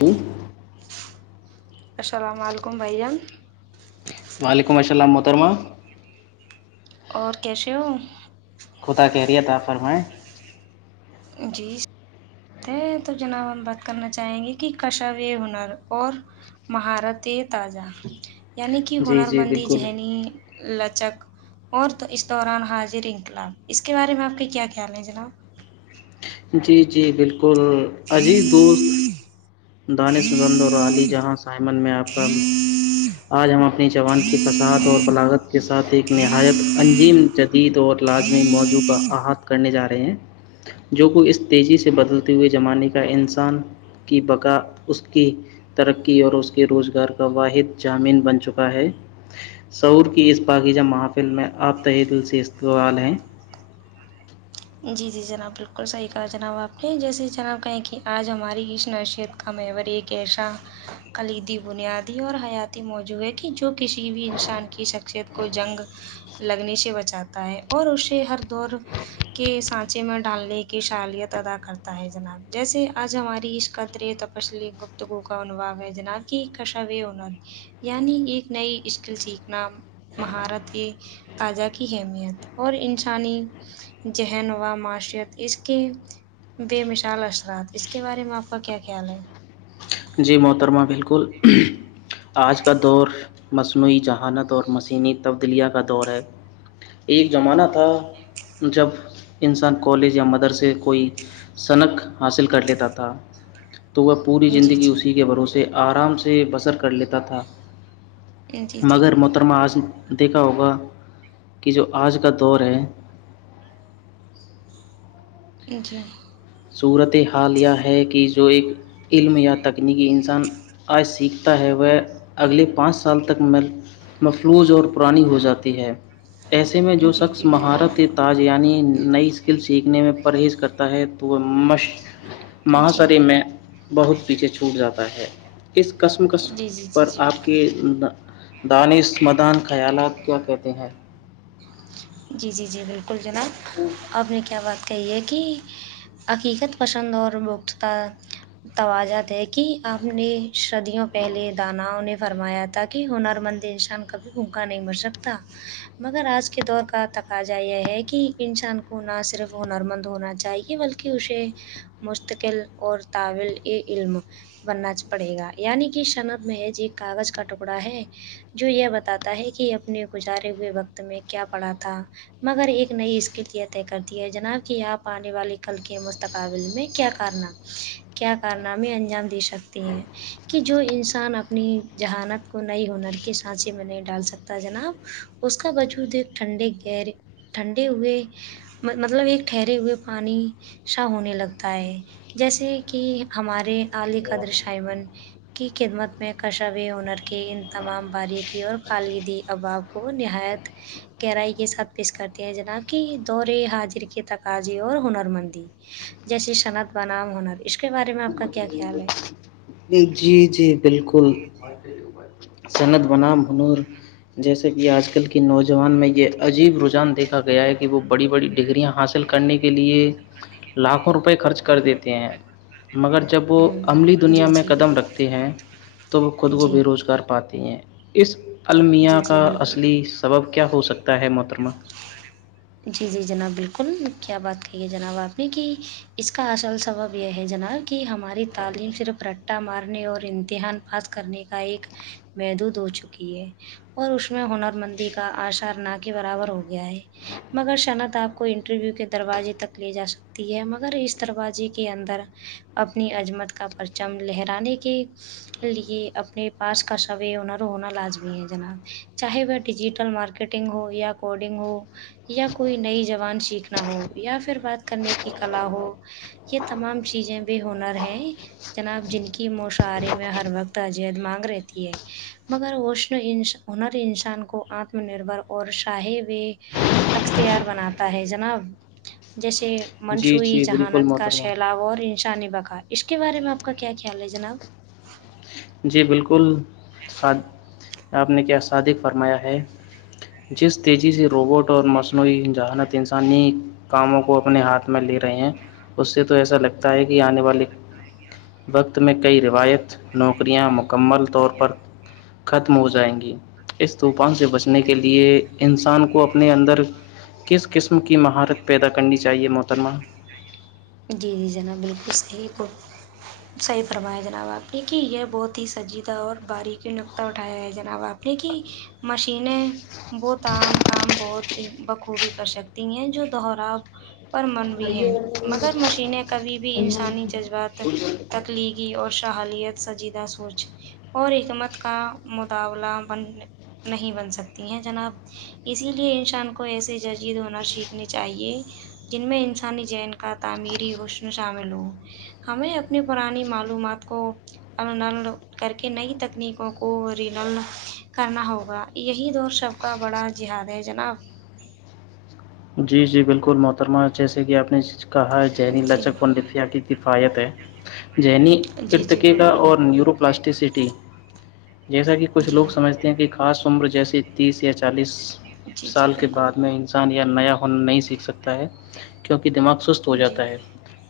جی السلام علیکم بھائی جان وعلیکم السلام محترمہ اور کیسے ہو خدا خیریت آتا فرمائیں جی تو جناب ہم بات کرنا چاہیں گے کہ کشو یہ ہنر اور مہارت تازہ یعنی کہ جی ہنر جی مندی بالکل ذہنی لچک اور تو اس دوران حاضر انقلاب اس کے بارے میں آپ کے کیا خیال ہیں جناب جی جی بالکل عزیز دوست دانشگندر اور عالی جہاں سائمن میں آپ کا آج ہم اپنی جوان کی فسعاد اور بلاغت کے ساتھ ایک نہایت انجیم دید اور لازمی موضوع کا احط کرنے جا رہے ہیں جو کہ اس تیزی سے بدلتے ہوئے زمانے کا انسان کی بقا اس کی ترقی اور اس کے روزگار کا واحد جامین بن چکا ہے سعور کی اس پاکیزہ محفل میں آپ تہ دل سے استقبال ہیں جی جی جناب بالکل صحیح کہا جناب آپ نے جیسے جناب کہیں کہ آج ہماری اس معیشیت کو ہمیں باری کہشا کلیدی بنیادی اور حیاتی موجوع ہے کہ جو کسی بھی انسان کی شخصیت کو جنگ لگنے سے بچاتا ہے اور اسے ہر دور کے سانچے میں ڈالنے کی شالیت ادا کرتا ہے جناب جیسے آج ہماری اس قطرے طب فصلی گپت گوکا ہون وگ ا جن کیی کشاو ہوون آگ [unintelligible] یعنی ایک نئی اسکل سیکھنا مہارت یہ تاجہ کی اہمیت اور انسانی ذہن و معشرت اس کے بے مثال اثرات اس کے بارے میں آپ کا کیا خیال ہے جی محترمہ بالکل آج کا دور مصنوعی جذہانت اور مسینی تبدیلیا کا دور ہے ایک زمانہ تھا جب انسان کالج یا مدرسے کوئی سنک حاصل کر لیتا تھا تو وہ پوری جی زندگی جی اسی کے بھروسے آرام سے بسر کر لیتا تھا جی جی مگر محترمہ آظم دیکھا ہوگا کہ جو آج کا دور ہے جی صورت حال یہ ہے کہ جو ایک علم یا تکنیکی انسان آج سیکھتا ہے وہ اگلے پانچ سال تک مفلوظ اور پرانی ہو جاتی ہے ایسے میں جی جو جی شخص جی بالکل مہارت تاج یعنی نئی اسکل سیکھنے میں پرہیز کرتا ہے تو وہ مش جی مہاشر میں بہت پیچھے چھوٹ جاتا ہے اس قسم قس جی جی جی پر جی آپ بالکل کے دانش مدان خیالات آپ کیا کہتے ہیں جی جی جی بالکل جناب آپ نے کیا بات کہی ہے کہ حقیقت پسند اور مختتا توجہد ہے کہ آپ نے صدیوں پہلے داناؤں نے فرمایا تھا کہ ہنر مندی انسان کبھی بھوکا نہیں مر سکتا مگر آج کے دور کا تقاضا یہ ہے کہ انسان کو نہ صرف ہنرمند ہونا چاہیے بلکہ کہ اسے مستقل اور طلبہ علم بننا چاہیے پڑے گا یعنی کہ شنب محج ایک کاغذ کا ٹکڑا ہے جو یہ بتاتا ہے کہ اپنے گزارے ہوئے وقت میں کیا پڑا تھا مگر ایک نئی اسکل یہ طے کرتی ہے جناب کہ آپ آنے والے کل کے مستقبل میں کیا کرنا ہے کیا کارنامے انجام دے سکتی ہیں کہ جو انسان اپنی ذہانت کو نئی ہنر کے سانچے میں نہیں ڈال سکتا جناب اس کا وجود ایک ٹھنڈے گرے ٹھنڈے ہوئے مطلب ایک ٹھہرے ہوئے پانی شاہ ہونے لگتا ہے جیسے کہ ہمارے علی قدر شائمن کی خدمت میں کشو ہنر کے ان تمام باریکی اور خالدی اباب کو وہ نہایت گہرائی کے ساتھ پیش کرتے ہیں جناب کہ دورے حاضر کے تقاضے اور ہنر مندی جیسی صنعت بنام ہنر اس کے بارے میں آپ کا کیا خیال ہے جی جی بالکل سنت بنام ہنور جیسے کہ آج کل کے نوجوان میں یہ عجیب رجحان دیکھا گیا ہے کہ ب وہ بڑی بڑی ڈگریاں حاصل کرنے کے لیے لاکھوں روپئے خرچ کر دیتے ہیں مگر جب وہ عملی ہوں جی دنیا میں جی قدم رکھتے ہیں تو وہ خود کو جی بے روزگار پاتی ہیں اس جی المیا جی کا بالکل اصلی سبب کیا ہو سکتا ہے محترمہ جی جی جناب بالکل کیا بات کہیے جناب آپ نے کہ اس کا اصل سبب یہ ہے جناب کہ ہماری تعلیم صرف رٹا مارنے اور امتحان پاس کرنے کا ایک محدود ہو چکی ہے اور اس میں ہنر مندی کا آشار نہ کے برابر ہو گیا ہے مگر صنعت آپ کو انٹرویو کے دروازے تک لے جا سکتی ہے مگر اس دروازے کے اندر اپنی عظمت کا پرچم لہرانے کی لئے اپنے پاس کا سوے انرو ہونا لازمی ہے جناب چاہے وہ ڈیجیٹل مارکیٹ نگ ہو یا کوڈنگ ہو یا کوئی نئی زبان سیکھنا ہو یا پھر بات کرنے کی کلا ہو یہ تمام چیزیں بھی ہنر ہے جناب جن کی مشاعاری میں ہر وقت اجیت مانگ رہتی ہے مگر وشن ان ہنر انسان کو آتم نربھر اور شاہ و اختیار بناتا ہے جناب جیسے جی مصنوعی جی بالکل ذہانت کا محترمہ سیلاب اور انسان بقا اس کے بارے میں آپ کا کیا خیال ہے جناب جی بالکل آپ نے کیا صادق فرمایا ہے جس تیزی سے روبوٹ اور مصنوعی ذہانت انسانی کاموں کو اپنے ہاتھ میں لے رہے ہیں اس سے تو ایسا لگتا ہے کہ آنے والے وقت میں کئی روایت نوکریاں مکمل طور پر ختم ہو جائیں گی اس طوفان سے بچنے کے لیے انسان کو اپنے اندر کس قسم کی مہارت پیدا کرنی چاہیے محترمہ جی جی جناب بالکل صحیح صحیح فرمایا جناب آپ نے کہ یہ بہت ہی سنجیدہ اور باریکی نقطہ اٹھایا ہے جناب آپ نے لکھی مشینیں بہت ام کام بہت ہی بخوبی کر سکتی ہیں جو دہرا پر منوی ہیں مگر مشینیں کبھی بھی انسانی جذبات تخلیقی اور شحالیت سجیدہ سوچ اور حکمت کا مطابلہ بن نہیں بن سکتی ہیں جناب اسی لیے انسان کو ایسے جج ید ہونا سیکھنی چاہیے جن میں انسانی جین کا تعمیری حسن شامل ہو ہمیں اپنی پرانی معلومات کو [unintelligible] کر کے نئی تکنیکوں کو رنل کرنا ہوگا یہی دور سب کا بڑا جہاد ہے جناب جی جی بالکل محترمہ جیسے کہ آپ نے سچ کہا ہے جہنی جی [unintelligible] کی کفایتیں جنیی جی جی ارتکیکا بالکل اور نیورو پلاسٹیسٹی جیسا کہ کچھ جی لوگ سمجھتے ہیں کہ خاص عمر جیسیے تیس یا چالیس جی جی سال کے بالکل بعد میں انسان یعنی نیا فن نہیں سیکھ سکتا ہے کیونکہ دماغ سست ہو جی جاتا ہے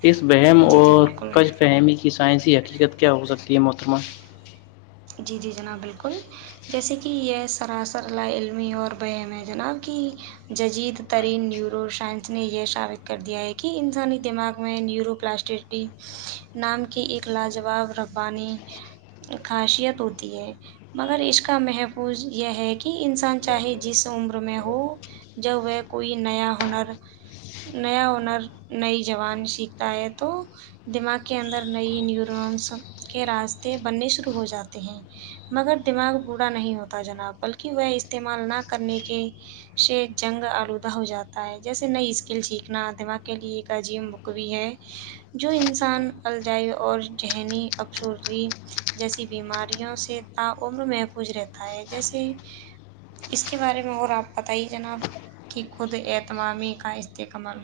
اس وہم جی جی اور بالکل کج فہمی کی سائنسی حقیقت کیا ہو سکتی ہے محترمہ جی جی جناب بالکل جیسے کہ یہ سراسر لا علمی اور وہم ہے جناب کی جدید ترین نیورو سائنس نے یہ ثابت کر دیا ہے کہ انسانی دماغ میں نیورو پلاسٹٹی نام کی ایک لاجواب ربانی خاصیت ہوتی ہے مگر اس کا محفوظ یہ ہے کہ انسان چاہے جس عمر میں ہو جب وہ کوئی نیا ہنر نیا ہنر نئی زبان سیکھتا ہے تو دماغ کے اندر نئی نیورونس سب کے راستے بننے شروع ہو جاتے ہیں مگر دماغ بوڑا نہیں ہوتا جناب بلکہ وہ استعمال نہ کرنے کے صرف جنگ آلودہ ہو جاتا ہے جیسے نئی اسکل سیکھنا دماغ کے لیے ایک عظیم بھی ہے جو انسان الجائی اور ذہنی افسرگی جیسی بیماریوں سے تاعمر محفوظ رہتا ہے جیسے اس کے بارے میں اور آپ بتائیے جناب کہ خود اعتمامی کا استکمل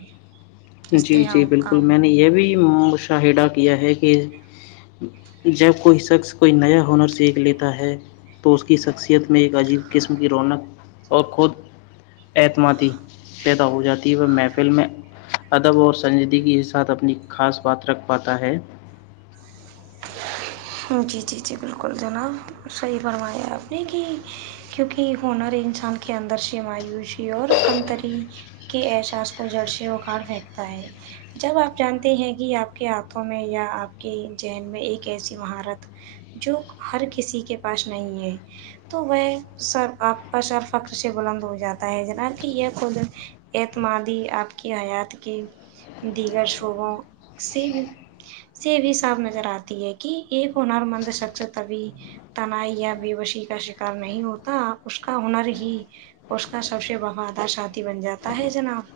جی جی بالکل میں نے یہ بھی مشاہدہ کیا ہے کہ کے جب کوئی شخص کوئی نیا ہنر سیکھ لیتا ہے تو اس کی شخصیت میں ایک عجیب قسم کی رونق اور خود اعتمادی پیدا ہو جاتی ہے وہ محفل میں ادب اور سنجیدگی کے ساتھ اپنی خاص بات رکھ پاتا ہے ج جی جی جی بالکل جناب صحیح فرمایا ہے آپ نے کہ کیونکہ ہنر ہی انسان کے اندر سے مایوسی اور کمتری کے احساس کو جڑھ سے اکھاڑ پھینکتا ہے جب آپ جانتے ہیں کہ آپ کے ہاتھوں میں یا آپ کے ذہن میں ایک ایسی مہارت جو ہر کسی کے پاس نہیں ہے تو وہ سر آپ کا سر فخر سے بلند ہو جاتا ہے جناب کہ یہ خود اعتمادی آپ کی حیات کی دیگر شعبوں سے بھی سے بھی صاف نظر آتی ہے کہ ایک ہنر مند شخص تبھی تنائی یا بےوشی کا شکار نہیں ہوتا اس کا ہنر ہی اس کا سب سے وفادار ساتھی بن جاتا ہے جناب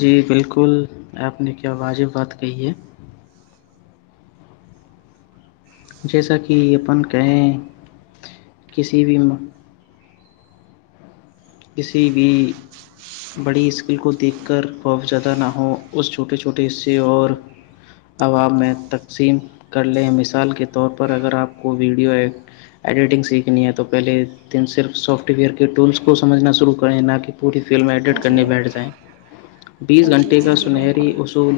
جی بالکل آپ نے کیا واجب بات کہی ہے جیسا کہ اپن کہیں کسی بھی کسی بھی بڑی اسکل کو دیکھ کر خوف زیادہ نہ ہو اس چھوٹے چھوٹے یہ اور عوام میں تقسیم کر لیں مثال کے طور پر اگر آپ کو ویڈیو ایپ ایڈیٹنگ سیکھنی ہے تو پہلے دن صرف سافٹ ویئر کے ٹول کو سمجھنا شروع کریں نہ کہ پوری فلم ایڈٹ کرنے جی بیٹھ جائیں بیس جی گھنٹے جی کا جی سنہری بالکل اصول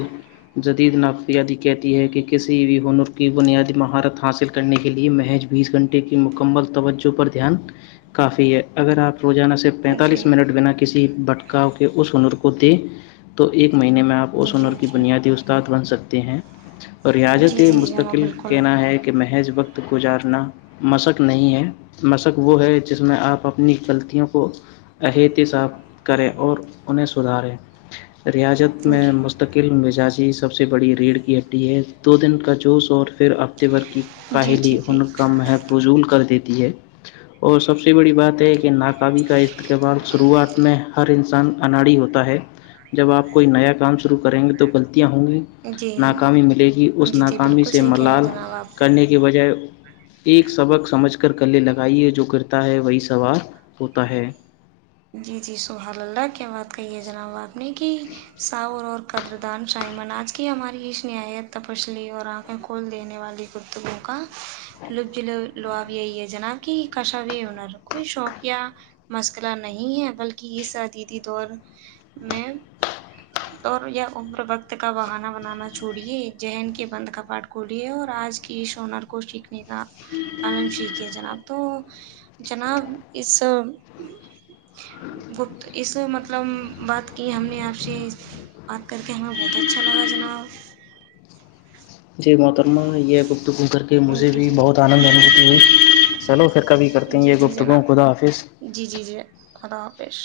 جدید نافیادی کہتی ہے کہ کسی بھی ہنر کی بنیادی مہارت حاصل کرنے کے لیے محج بیس گھنٹے کی مکمل توجہ پر دھیان کافی ہے اگر آپ روزانہ سے جی پینتالیس منٹ بھی بنا کسی بٹکاو کے اس ہنر کو دے تو ایک مہینے میں آپ اس جی ہنر کی جی بنیادی استاد بن سکتے ہیں ریاضت جی تے جی جناب مستقل بالکل کہنا ہے کہ محض وقت گزارنا مشک نہیں ہے مشک وہ ہے جس میں آپ اپنی غلطی کو احت صاف کریں اور انہیں سدھاریں ریازت جی میں جی مستقل مزاجی سب سے بڑی ریڑھ کی ہڈی ہے دو دن کا جوش اور پھر ہفتے بھر کی جی جی جی مح فضول کر دیتی ہے اور سب سے بڑی بات ہے کہ ناک کا استقبال شروعات میں ہر انسان اناڑی ہوتا ہے جب آپ کوئی نیا کام شروع کریں گے تو غلطیاں ہوں گی جی ناکامی ملے گی اس جی جی ناکامی بالکل سے صحیح کہہ رہے ہیں ملال کا جناب آپ کرنے کے بجائے ایک سبق سمجھ کر گلے لگائیے جو کرتا ہے وہی سوار ہوتا ہے جی جی سبحان اللہ کیا بات کہیے جناب آپ نے کہ ساور اور قدردان شائمن آج کی ہماری اس نہایت تپسلی اور آنکھیں کھول دینے والی گفتگو کا لفظ ج لاب یہی ہے جناب کہ کاشا بھی ہے ہنر کوئی شوق یا مسکلار نہیں ہے بلکہ اس ادیدی دور میں اور یہ عمر وقت کا بہانا بنانا چھوڑیے ذہن کے بند کا پاٹ کھولیے اور آج کی اس ہنر کو سیکھنے کا پالم شیکیے جناب تو جناب اس گپت اس مطلب بات کی ہم نے آپ سے ات کر کے ہمیں بہت اچھا لگا جناب جی محترمہ یہ گفتگو کر کے مجھے جی بھی جی بہت آنند محسوس ھوی چلو پھر کبھی کرتے ہیں جی یہ جی گفتگو جناب خدا حافظ جی جی جی خدا حافظ